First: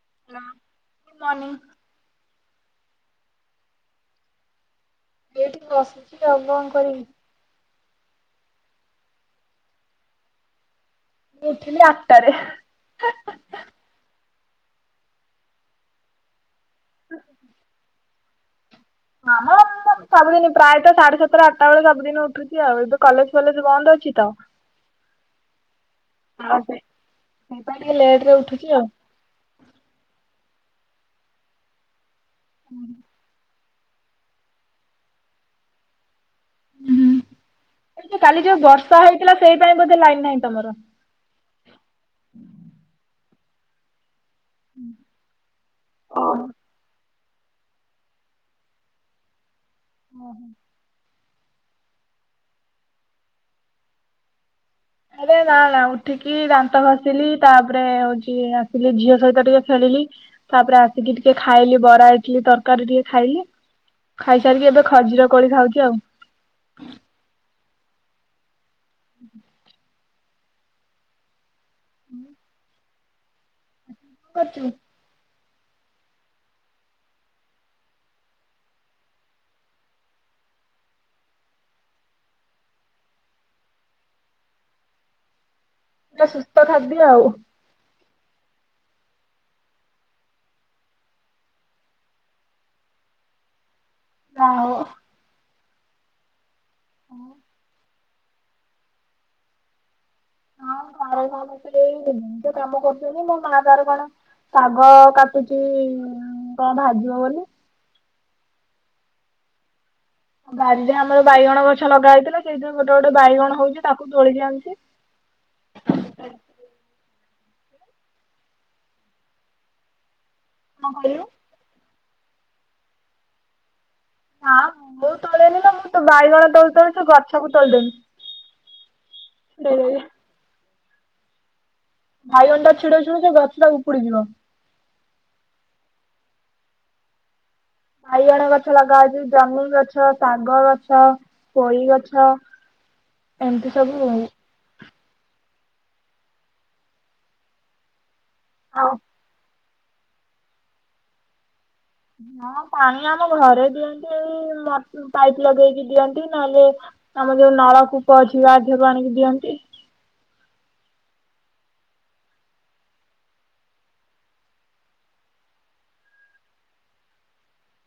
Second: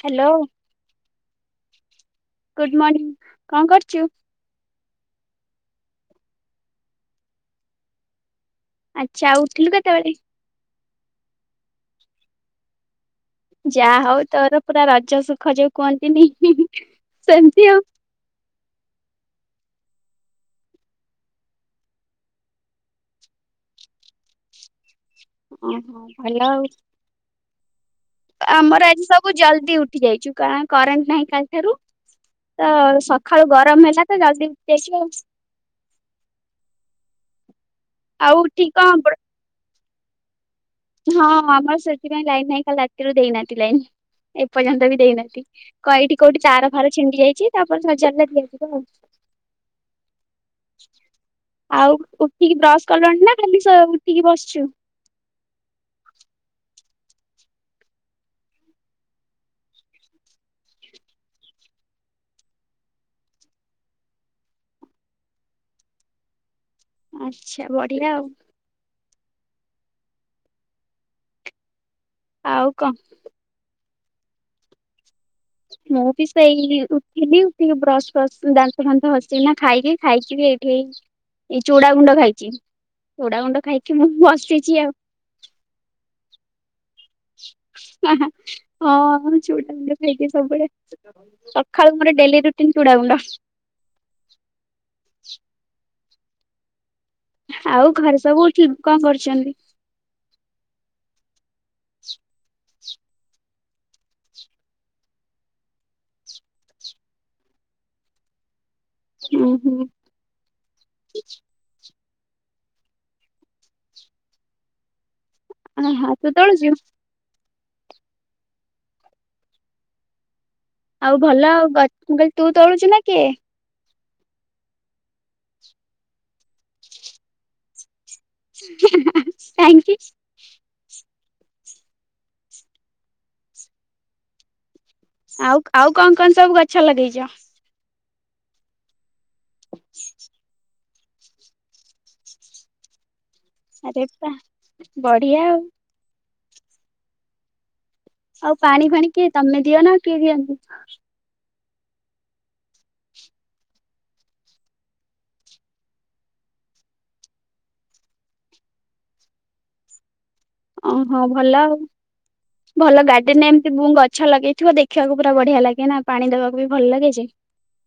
Hello good morning good morning ଙ୍କ କରୁଚୁ? ଏଇଟି ବସଚି ଆଉ କଣ କରିବି। ଆଚ୍ଛା ଆଉ ଉଠିଲୁ କେତେବେଳେ? ମୁଁ ଉଠିଲି ଆଟ୍ ଟାରେ। ଯା ହଉ ତୋର ପୁରା ରଜ ସୁଖ ଯୋଉ କୁହନ୍ତିନି ସେମତି ଆଉ। ସବୁଦିନି ପ୍ରାୟତ ସାଢେ଼ ସାତଟା ଆଠଟା ବେଳେ ସବୁଦିନ ଉଠୁଛି ଆଉ ଏବେ କଲେଜ ଫଲେଜ ବନ୍ଦ ଅଛି ତ। ଓହ ଭଲ ଆଉ। ସେଥିପାଇଁ ଟିକେ ଲେଟ୍ ଆମର ଆଜି ସବୁ ଜଲଦି ଉଠି ଯାଇଚୁ। କାରଣ କରେଣ୍ଟ ନାହିଁ କାଲଠାରୁ ତ ସ ଖାଳୁ ଗରମ ହେଲା ତ ଜଲଦି ଉଠିଯାଇଛୁ ଆଉ। ହୁଁ ହେଟି ଜଉ ଆଉ କାଲି ଯୋଉ ଉଠିକି କଣ ବର୍ଷା ହେଇଥିଲା ସେଇଥିପାଇଁ ବୋଧେ ଲାଇନ୍ ନାହିଁ ତମର। ହଁ ଆମର ସେଥିପାଇଁ ଲାଇନ ନାହିଁ କାଲି ରାତିରୁ ଦେଇନାହାନ୍ତି ଲାଇନ। ଏ ପର୍ଯ୍ୟନ୍ତ ବି ଦେଇନାହାନ୍ତି କ ଏଇଠି କୋଉଠି ତାର ଫାର ଛିଣ୍ଡି ଯାଇଛି ତାପରେ ସଜାଡିଲେ ଦିଆଯିବ ଆଉ। ଓ। ଆଉ ଉଠିକି ବ୍ରଶ କଲଣି ନା ସ ଖାଲି ଉଠିକି ବସଚୁ। ଆରେ ନା ନା ଉଠିକି ଦାନ୍ତ ଘ ଆସିଲି ତାପରେ ହଉଛି ଆସିଲି ଝିଅ ସହିତ ଟିକେ ଖେଳିଲି। ତାପରେ ଆସିକି ଟିକେ ଖାଇଲି ବରା ଇଟଲିି ତରକାରୀ ଟିକେ ଖାଇଲି। ଖାଇସାରିକି ଏବେ ଖଜିର କୋଳି ଖାଉଚି ଆଉ। ଆଚ୍ଛା ବଢିଆ ଆଉ। ଆଉ କ [unintelligible] ମୁଁ ବି ସେଇ ଉଠିଲି ଉଠିକି ବ୍ରସ ଫ୍ରସ ଦାନ୍ତ ଫାନ୍ତ ଘସିକିନା ଖାଇକି ଖାଇକି ଏଇ ଏଇ ଚୁଡ଼ାଗୁଣ୍ଡ ଖାଇଚି ଚୁଡାଗୁଣ୍ଡ ଖାଇକି ମୁଁ ବସିଚି ଆଉ। ପୁରା ସୁସ୍ଥ ଖାଦ୍ୟ ଆଉ। ହା ହା ହଁ ଚୁଡ଼ାଗୁଣ୍ଡ ଖାଇକି ସବୁବେଳେ ସକାଳୁ ମୋର ଡେଲି ରୁଟିନ ଚୁଡାଗୁଣ୍ଡ। ଆଉ ଆଉ ଘରେ ସବୁ ଉଠିକି କଣ କରୁଚନ୍ତି? ହଁ ଘର ସେ ତ କାମ କରୁଚନ୍ତିି ମୋ ମା ତାର କଣ ଶାଗ କାଟୁଚି କଣ ଭାଜିବ ବୋଲି। ହୁଁ ହୁଁ। ବାଡିରେ ଆମର ବାଇଗଣ ଗଛ ଲଗା ହେଇଥିଲା ସେଇଥିରୁ ଗୋଟେ ଗୋଟେ ବାଇଗଣ ହଉଚି ତାକୁ ତୋଳିକି ଆଣୁଚି। [unintelligible] କଣ ଆଉ କହିଲୁ? ଭଲ ଆଉ ଗ ମୁ କହିଲି ତୁ ତୋଳୁଚୁ ନା କିଏ? ନାଁ ମୁଁ ତୋଳେନି ଲୋ ମୁଁ ତ ବାଇଗଣ ତୋଳୁ ତୋଳୁ ସେ ଗଛକୁ ତୋଳିଦେମି। କାହିଁକି? ବାଇଗଣଟା ଛିଡଉ ଛିଡ଼ଉ ସେ ଗଛଟା ଉପୁଡିଯିବ। ଆଉ ଆଉ କଣ କଣ ସବୁ ଗଛ ଲଗେଇଚ? ବାଇଗଣ ଗଛ ଲଗାହଉଚି ଜନହି ଗଛ ଶାଗ ଗଛ କୋଳି ଗଛ ଏମିତି ଆରେ ସବୁ ବା ବଢିଆ ଆଉ ଆଉ ପାଣି ଫାଣି କିଏ ତମେ ଦିଅ ନାଉ କିଏ ଦିଅନ୍ତିୁ? ହଁ ପାଣି ଆମ ଘରେ ଦିଅନ୍ତି ଏଇ ମ ପାଇପ୍ ଲଗେଇକି ଦିଅନ୍ତି ନହେଲେ ଆମ ଯୋଉ ନଳକୂପ ଅଛି ବାଧିଅରୁ ଆଣିକି ଦିଅନ୍ତି। ଓହୋ ଭଲ ଆଉ। ଭଲ ଗାର୍ଡେନ ରେ ଏମିତି ବୁ ଗଛ ଲଗେଇଥିବ ଦେଖିବାକୁ ପୁରା ବଢିଆ ଲାଗେ ନା ପାଣି ଦେବାକୁ ବି ଭଲ ଲାଗେ ଯେ।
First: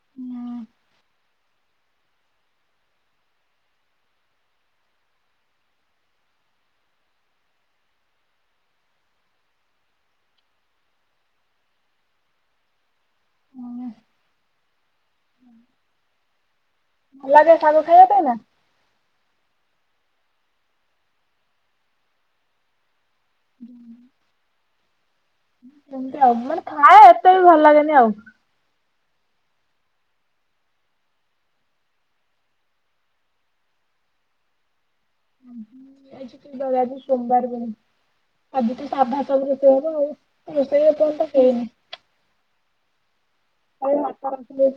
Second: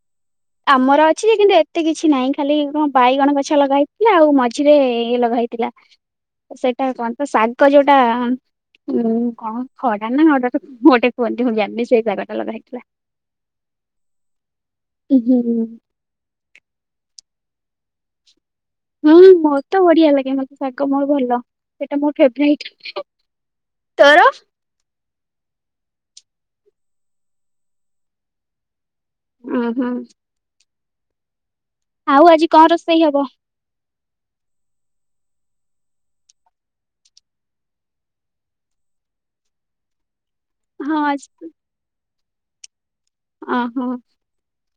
ହୁଁ, ଆମର ଅଛି ଯେ କିନ୍ତୁ ଏତେ କିଛି ନାହିଁ ଖାଲି କଣ ବାଇଗଣ ଗଛ ଲଗା ହେଇଥିଲା ଆଉ ମଝିରେ ଇଏ ଲଗାହେଇ ଥିଲା। ସେଇଟା କଣ ତ ଶାଗ ଯୋଉଟା ଉୁଁ କଣ ଖଡା ନା [unintelligible] ଗୋଟେ କୁହନ୍ତି ମୁଁ ଜାଣିନି ସେଇ ଶାଗ ଟା ଲଗା ହେଇଥିଲା। ହୁଁ। ଉଁ ହୁଁ। ଭଲ ଲାଗେ ସାଗ ଖାଇବା ପାଇଁ ନା? ହୁଁ ମତେ ବଢିଆ ଲାଗେ ମୋତେ ଶାଗ ମୋର ଭଲ ସେଇଟା ମୋର ଫେବରାଇଟ। ତୋର? ସେମତି ଆଉ ମାନେ ଖାଏ ଏତେ ବି ଭଲ ଲାଗେନି ଆଉ। ଉଁ ହୁଁ। ଆଉ ଆଜି କଣ ରୋଷେଇ ହବ? ହିଁ ଦ ଆଜି କି ବାରେ ଆଜି ସୋମବାର ଆଜି ତ ସାବୁ ଫାବୁ ରୋଷେଇ ହବ ଆଉ। ରୋଷେଇ ହଁ ଆଜି ଓହୋ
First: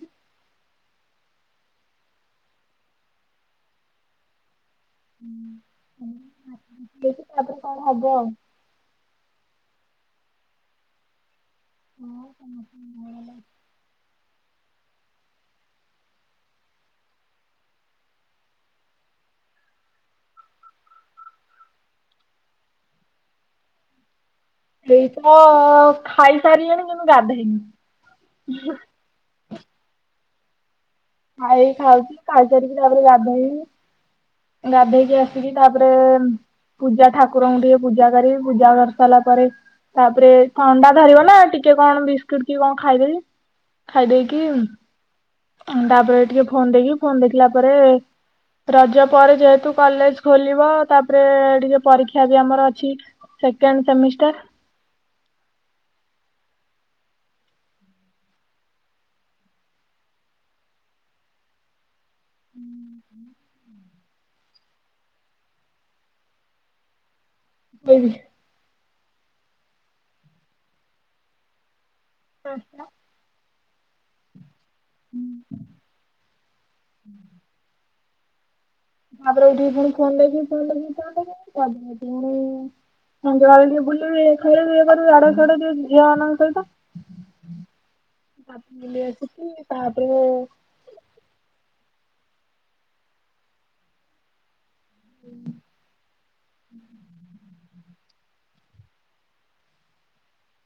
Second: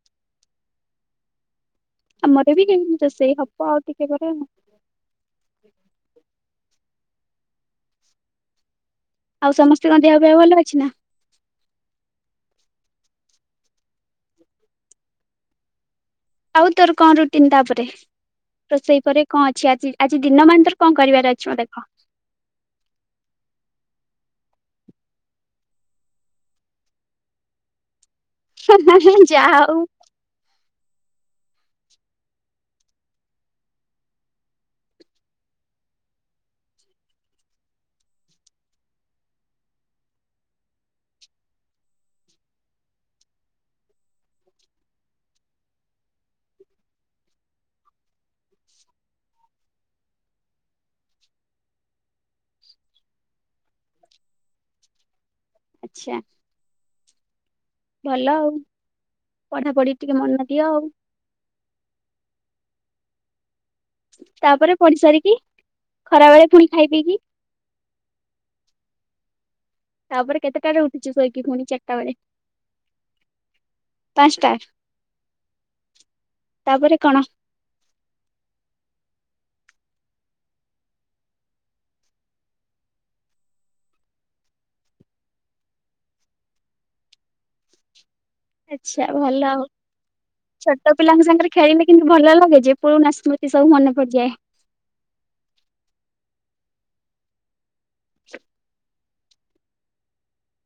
[unintelligible] ଆମର ବି [unintelligible] ରୋଷେଇ ହବ ଆଉ ଟିକେ ପରେ ତାପରେ କଣ ହବ ଆଉ ଆଉ ସମସ୍ତଙ୍କ ଦେହପେହ ଭଲ ଅଛି ନା? [unintelligible] ଆଉ ତୋର କଣ ରୁଟିନ୍ ତାପରେ? ରୋଷେଇ ପରେ କଣ ଅଛି ଆଜି ଆଜି ଦିନ ମାନ ତୋର କଣ କରିବାର ଅଛି ମୋତେ କହ। ଏଇତ ଖାଇସାରିଲିଣିି କିନ୍ତୁ ଗାଧୋଇନି। ଯା ହୋଉ। ଖାଇ ଖାଉଚି ଖାଇସାରିକି ତାପରେ ଗାଧେଇମି। ଗାଧେଇକି ଆସିକି ତାପରେ ପୂଜା ଠାକୁରଙ୍କୁ ଟିକେ ପୂଜା କରିିବି ପୂଜା କରିସାରିଲା ପରେ ତାପରେ ଥଣ୍ଡା ଧରିବ ନା ଟିକେ କଣ ବିସ୍କୁଟ କି କଣ ଖାଇଦେବି। ଖାଇଦେଇକି ତାପରେ ଟିକେ ଫୋନ ଦେଇକି ଫୋନ ଦେଖିଲା ପରେ ରଜ ପରେ ଯେହେତୁ କଲେଜ ଖୋଲିବ ତାପରେ ଟିକେ ପରୀକ୍ଷା ବି ଆମର ଅଛି। Second semester. ଆଚ୍ଛା। ଭଲ ଆଉ ପଢାପଢି ଟିକେ ମନ ଦିଅ ଆଉ। ହୁଁ। ତାପରେ ପଢି ସାରିକି ଖରା ବେଳେ ପୁଣି ଖାଇ ପିଇକି [unintelligible] ତାପରେ କେତେଟାରେ ଉଠିଛି ଶୋଇକି ଖୁଣି ଚାରଟା ବେଳେ? [unintelligible] ପାଞ୍ଚଟା ତାପରେ କଣ? ତାପରେ ଉଠିକି ପୁଣି ଫୋନ ଦେଖି ଫୋନ ଦେଖି ପୁଣି ସନ୍ଧ୍ଯା ବେଳେ ଟିକେ ବୁଲିବୁ ଖେଳିବୁ ଇଏ କରିବୁ ଇଆଡ଼େ ସିଆେଡ ଟିକେ ଝିଅ ମାନଙ୍କ ସହିତ [unintelligible] ଆଚ୍ଛା ଭଲ ଆଉ ଆସଛି ତାପରେ ଛୋଟ ପିଲାଙ୍କ ସାଙ୍ଗରେ ଖେଳିଲେ କିନ୍ତୁ ଭଲ ଲାଗେ ଯେ ପୁରୁଣା ସ୍ମୃତି ସବୁ ମନେ ପଡିଯାଏ। ହୁଁ [inaudible]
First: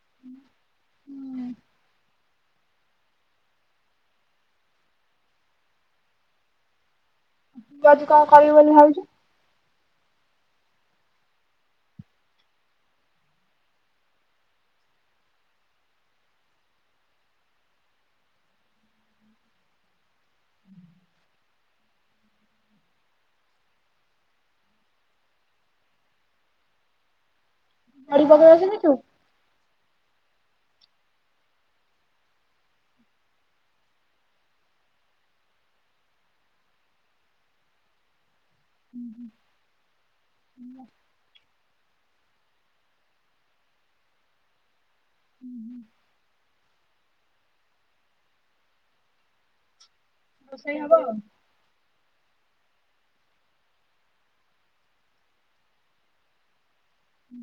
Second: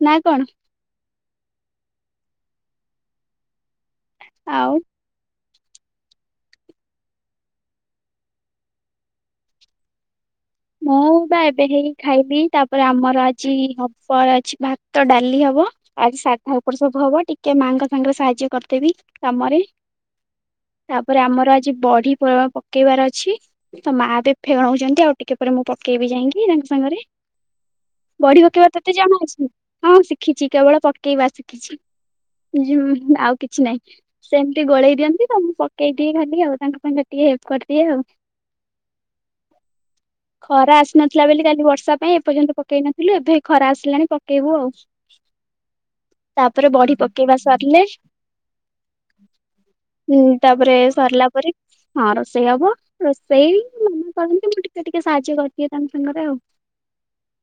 ନା କଣ? ହୁଁ। ଆଉ ତୁ ଆଜି କଣ କରିବୁ ବୋଲି ଭାବିଛୁ? ମୁଁ ବା ଏବେ ହେଇ ଖାଇବି ତାପରେ ଆମର ଆଜି ହବ ଅଛି ଭାତ ଡାଲି ହବ ଆଜି ସାଧା ଉପର ସବୁ ହବ ଟିକେ ମାଙ୍କ ସାଙ୍ଗରେ ସାହାଯ୍ୟ କରିଦେବି କାମରେ। ତାପରେ ଆମର ଆଜି ବଢି ପକେଇବାର ଅଛି ତ ମା ଦେବ ଫେଣଉ ଛନ୍ତି ଆଉ ଟିକେ ପରେ ମୁଁ ପକେଇବି ଯାଇକି ତାଙ୍କ ସାଙ୍ଗରେ। ଝାଡୁ ବଢ଼ୀ ପକେଇ ଆସି ପକେଇବା ତତେ ନଥିବୁ ଜଣା ଅଛି? ହଁ ଶିଖିଛି କେବଳ ପକେଇବା ଶିଖିଛି ଆଉ କିଛି ନାହିଁ। ସେମିତି ଗୋଳେଇ ଦିଅନ୍ତି ତ ମୁଁ ପକେଇ ଦିଏ ଖାଲି ଆଉ ତାଙ୍କ ପାଇଁ ତ ଟିକେ ହେଲ୍ପ କରିଦିଏ ଆଉ। ହୁଁ ହୁଁ। ଖରା ଆସିନଥିଲା ବୋଲି କାଲି ବର୍ଷା ପାଇଁ ଏପର୍ଯ୍ୟନ୍ତ ପକେଇ ନଥିଲୁ ଏବେ ଖରା ଆସିଲାଣି ପକେଇବୁ ଆଉ। ହୁଁ ହୁଁ। ତାପରେ ବଢି ପକେଇବା ସରିଲେ ହୁଁ ତାପରେ ରୋଷେଇ ହବ ଆଉ ସରିଲା ପରେ ହଁ ରୋଷେଇ ହବ ରୋଷେଇ ମାମା କରନ୍ତି ମୁଁ ଟିକେ ସେ ଟିକେ ସାହାଯ୍ୟ କରିଦିଏ ତାଙ୍କ ସାଙ୍ଗରେ ଆଉ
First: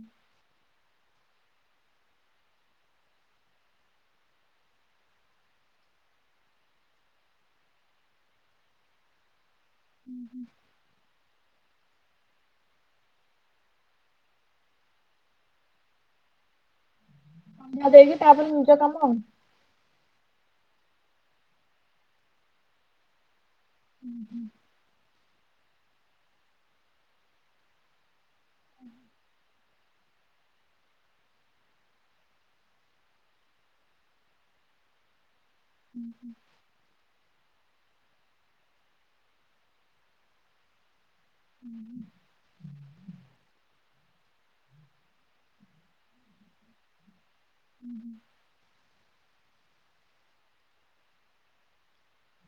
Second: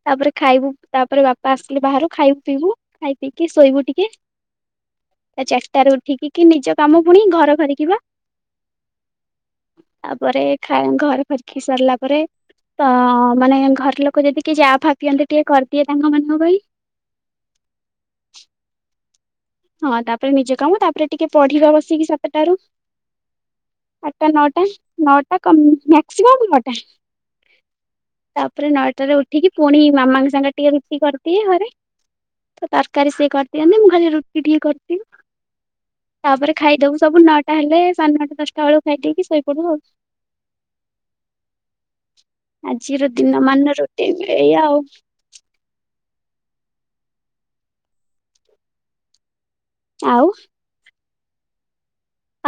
ତାପରେ ଖାଇବୁ। ତାପରେ ବାପା ଆସିଲେ ବାହାରୁ ଖାଇବୁ ପିଇବୁ ଖାଇ ପିଇକି ଶୋଇବୁ ଟିକେ। ଚାରିଟାରେ ଉଠିକି କି ନିଜ କାମ ପୁଣି ଘର ଖରିକି ବା ତାପରେ ଖା ଘର ଖରିକି ସରିଲା ପରେ ତ ମାନେ ଘର ଲୋକ ଯଦି କିଏ ଚାହା ଫା ପିଅନ୍ତି ଟିକେ କରିଦିଏ ତାଙ୍କ ମାନଙ୍କ ପାଇଁ ଚା ଦେଇକି ତାପରେ ନିଜ କାମ ଆଉ। ହଁ ତାପରେ ନିଜେ କାମ ତାପରେ ଟିକେ ପଢିବା ବସିକି ସାତଟାରୁ। ଆଠଟା ନଅଟା ନଅଟା କମ ମାକ୍ସିମମ ନଅଟା। ତାପରେ ନଅଟାରେ ଉଠିକି ପୁଣି ମାମାଙ୍କ ସାଙ୍ଗରେ ଟିକେ ରୁଟି କରିଦିଏ ଘରେ ତ ତରକାରୀ ସିଏ କରିଦିଅନ୍ତି ମୁଁ ଘରେ ରୁଟି ଟିକେ କରିଦିଏ। ତାପରେ ଖାଇଦବୁ ସବୁ ନଅଟା ହେଲେ ସାଢ଼େ ନଅଟା ଦଶଟା ବେଳକୁ ଖାଇଦେଇକି ଶୋଇପଡୁ ଆଉ। ହୁଁ ହୁ ଆଜିର ଦିନ ମାନ ରୁଟିନ ଏଇଆ ଆଉ। ହୁଁ। ଆଉ।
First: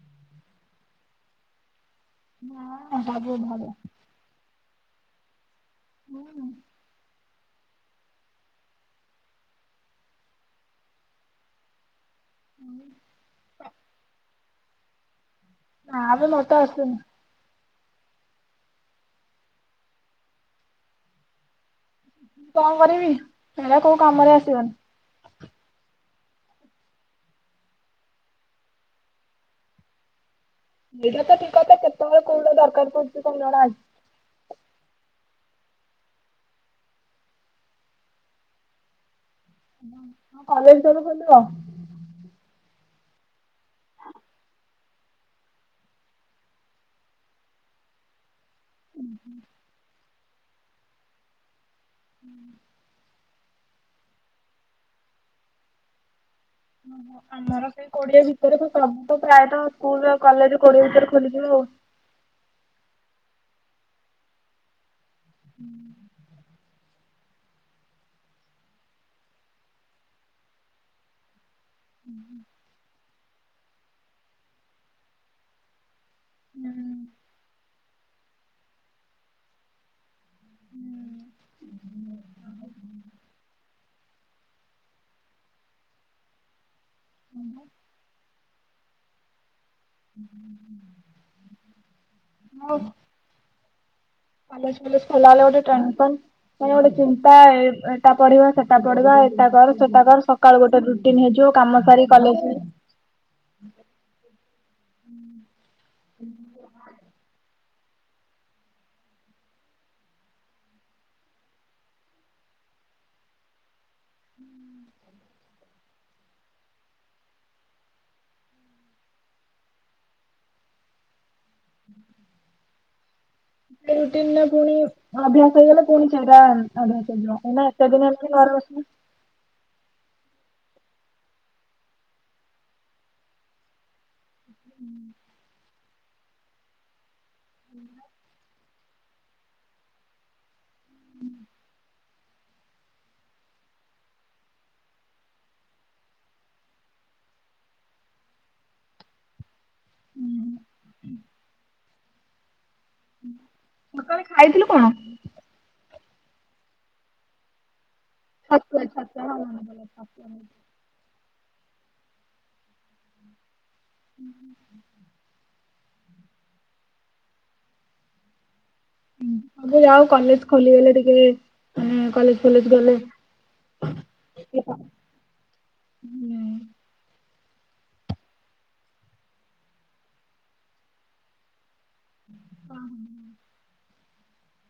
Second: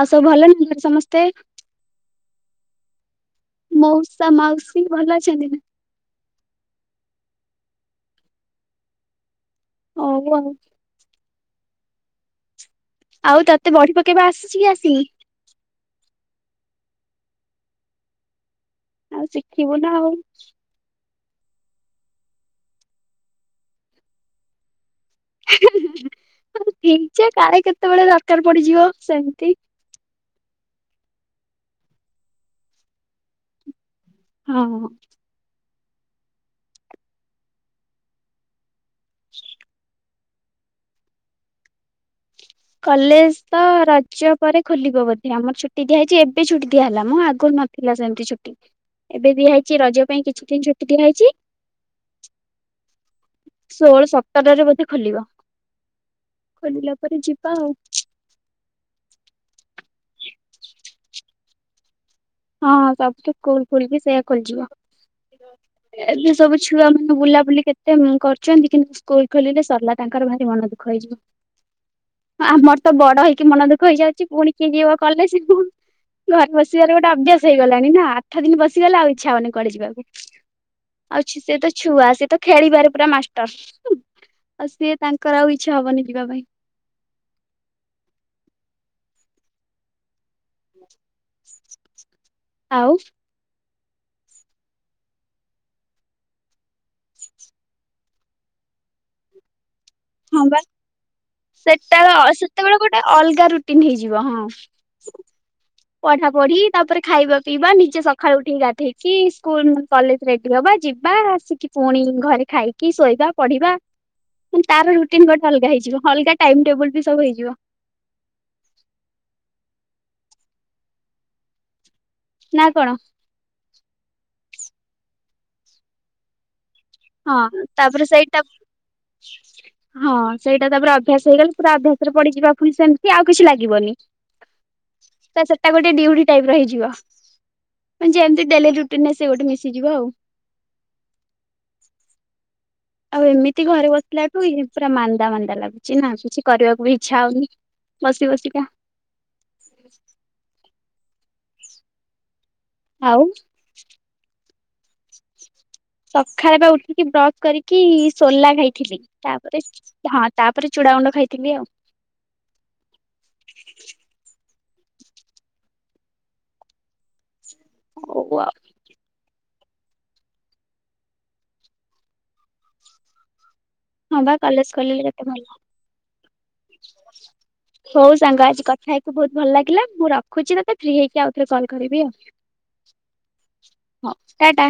ଆଉ ସବୁ ଭଲ ନା ସମସ୍ତେ? ହଁ ସବୁ ଭଲ। ମଉଷା ମାଉସୀ ଭଲ ଅଛନ୍ତି ନା? ହୁଁ। ହଉ ଆଉ। ହଁ ଆଉ ତତେ ବଢି ପକେଇବା ଆସିଛି କି ଆସିନି? ନାଆବେ ମତେ ଆସେନି। ଆଉ ଶିଖିବୁ ନା ଆଉ କଣ କରିବି ହେରା କୋଉ କାମରେ ଆସିବନି। ହି-ହି ଶିଖିଯା କାଳେ କେତେବେଳେ ଦରକାର ପଡିଯିବ ସେମିତି ଏଇଟା ତ ଠିକ କଥା କେତେବେଳେ କୋଉଟା ଦରକାର ପଡୁଛି କଣ ଜଣା ଅଛି। ହଁ ହଁ [inaudible] ଆଉ କଲେଜ କେବେ ଖୋଲିବ? କଲେଜ ତ ରଜ ପରେ ଖୋଲିବ ବଧେ ଆମର ଛୁଟି ଦିଆହେଇଛି ଏବେ ଛୁଟି ଦିଆ ହେଲା ମ ଆଗରୁ ନ ଥିଲା ସେମିତି ଛୁଟି ଏବେ ଦିଆ ହେଇଛି ରଜ ପାଇଁ କିଛି ଦିନ ଛୁଟି ଦିଆହେଇଛି। ଷୋହଳ ସତରରେ ବୋଧେ ଖୋଲିବ ଖୋଲିଲା ପରେ ଯି ଆମର ସେ କୋଡିଏ ଭିତରେ ତ ସବୁ ପ୍ରାୟତ ସ୍କୁଲ ଆଉ କଲେଜ କୋଡିଏ ଭିତରେ ଖୋଲିଯିବ ଆଉ। ହଁଁ ହ ସବୁଠୁ ସ୍କୁଲ ଫୁଲ୍ ବି ସେଇୟା ଖୋଲିଯିବ ଏବେ ସବୁ ଛୁଆ ବୁଲାବୁଲି କେତେ କରୁଛନ୍ତି କିନ୍ତୁ ସ୍କୁଲ ଖୋଲିଲେ ସରିଲା ତାଙ୍କର ଭାରି ମନ ଦୁଃଖ ହେଇଯିବ। ହଁ ଆମର ତ ବଡ ହେଇକି ମନ ଦୁଃଖ ହେଇଯାଉଛି ପୁଣି କିଏ ଯିବ କଲେଜ୍ କୁ। ଘରେ ବସିବାର ଗୋଟେ ଅଭ୍ୟାସ ହେଇଗଲାଣି ନା ଆଠ ଦିନ ବସିଗଲେ ଆଉ ଇଚ୍ଛା ହବନି କୁଆଡ଼େ ଯିବାକୁ। ଅଉଛି ସେ ତ ଛୁଆ ସିଏ ତ ଖେଳିବାରେ ପୁରା ମାଷ୍ଟର। ହୁ ଆଉ ସିଏ ତାଙ୍କର ଆଉ ଇଚ୍ଛା ହବନି ଯିବା ପାଇଁ। ହୁ ହୁଁ? [unintelligible] [inaudible] ଆଉ? ପାଲସ ପଲସ ଫଲା ଆଲା ଗୋଟେ ଟ୍ରା ପନ୍ [unintelligible] ନ ୟ ଗୋଟେ ଚିନ୍ତା ଏଟା ପଢିବ ସେଟା ପଢିବା ଏଟା କର ସେଟା କର ହଁ ବା ସକାଳୁ ଗୋଟେ ରୁଟିନ ହେଇଯିବ କାମ ସାରି କଲେଜ ଜୀବୁ। ନାଇ ଅଲଗା ରୁଟିନ୍ ହେଇଯିବ ହଁ? ପଢା ପଢି ତାପରେ ଖାଇବା ପିଇବା ନିଜେ ସକାଳୁ ଉଠିକି ଗାଧେଇକି ସ୍କୁଲ କଲେଜ ରେଡି ହବା ଯିବା ଆସିକି ପୁଣି ଘରେ ଖାଇକି ଶୋଇବା ପଢିବା ତାର ରୁଟିନ୍ ଗୋଟେ ଅଲଗା ହେଇଯିବ ଅଲଗା ଟାଇମ ଟେବଲ୍ ବି ସବୁ ହେଇଯିବ। ନା କଣ? ସେ ରୁଟିନ୍ ଟା ପୁଣି ଅଭ୍ୟାସ ହେଇଗଲା ପୁଣି ସେଟା ଅଭ୍ୟାସ ହେଇଯିବ ହଁ ଏଇନା ଏତେ ତାପରେ ଦିନ ଏମିତି ସେଇଟା ଘରେ ବସିବୁ। [inaudible] ହଁ ସେଇଟା ତାପରେ ଅଭ୍ୟାସ ହେଇଗଲା ପୁରା ଅଭ୍ୟାସ ରେ ପଡିଯିବା ଫୁଣି ସେମିତି ଆଉ କିଛି ଲାଗିବନି। ତ ସେଟା ଗୋଟେ ଡିଉଡି ଟାଇପ ର ହେଇଯିବ। ମାନେ ଯେମିତି ଡେଲି ରୁଟିନି ଆସେ ଗୋଟେ ମିଶିଯିବ ଆଉ। ହୁଁ? ଆଉ ଏମିତି ଘରେ ବସିଲାଠୁ ଇଏ ପୁରା ମାନ୍ଦା ମାନ୍ଦା ଲାଗୁଛି ନା କିଛି କରିବାକୁ ବି ଇଚ୍ଛା ହଉନି। ବସି ବସିିକା ଆଉ ସକାଳେ ଖାଇଥିଲୁ କଣ? ସଖାଳେ ବା ଉଠିକି ବ୍ରସ୍ କରିକି ସୋଲା ଛତୁଆ ଖାଇଥିଲି ଛତୁଆ ହଁ ମନେ ତାପରେ ପଇଲା ହଁ ଛତୁଆ ତାପରେ ଚୁଡ଼ା ଗୁଣ୍ଡ ଖାଇଥିଲି ଆଉ। ଉ -ହୁ ଓ ଆଉ। ସବୁ ଯାଉ କଲେଜ ଖୋଲିଗଲେ ଟିକେମାନେ କଲେଜ ଫଲେଜ ଗଲେ ହଁ ବା କଲେଜ ଖୋଲିଲେ କେତେ ଭଲ। ହୁଁ। ହଉ ସାଙ୍ଗ ଆଜି କଥା ହେଇକି ବହୁତ ଭଲ ଲାଗିଲା ମୁଁ ରଖୁଛି ତତେ ଫ୍ରି ହେଇକି ଆଉଥରେ କଲ କରିବି ଆଉ। ହ ହ? ହଁ ଟା ଟା।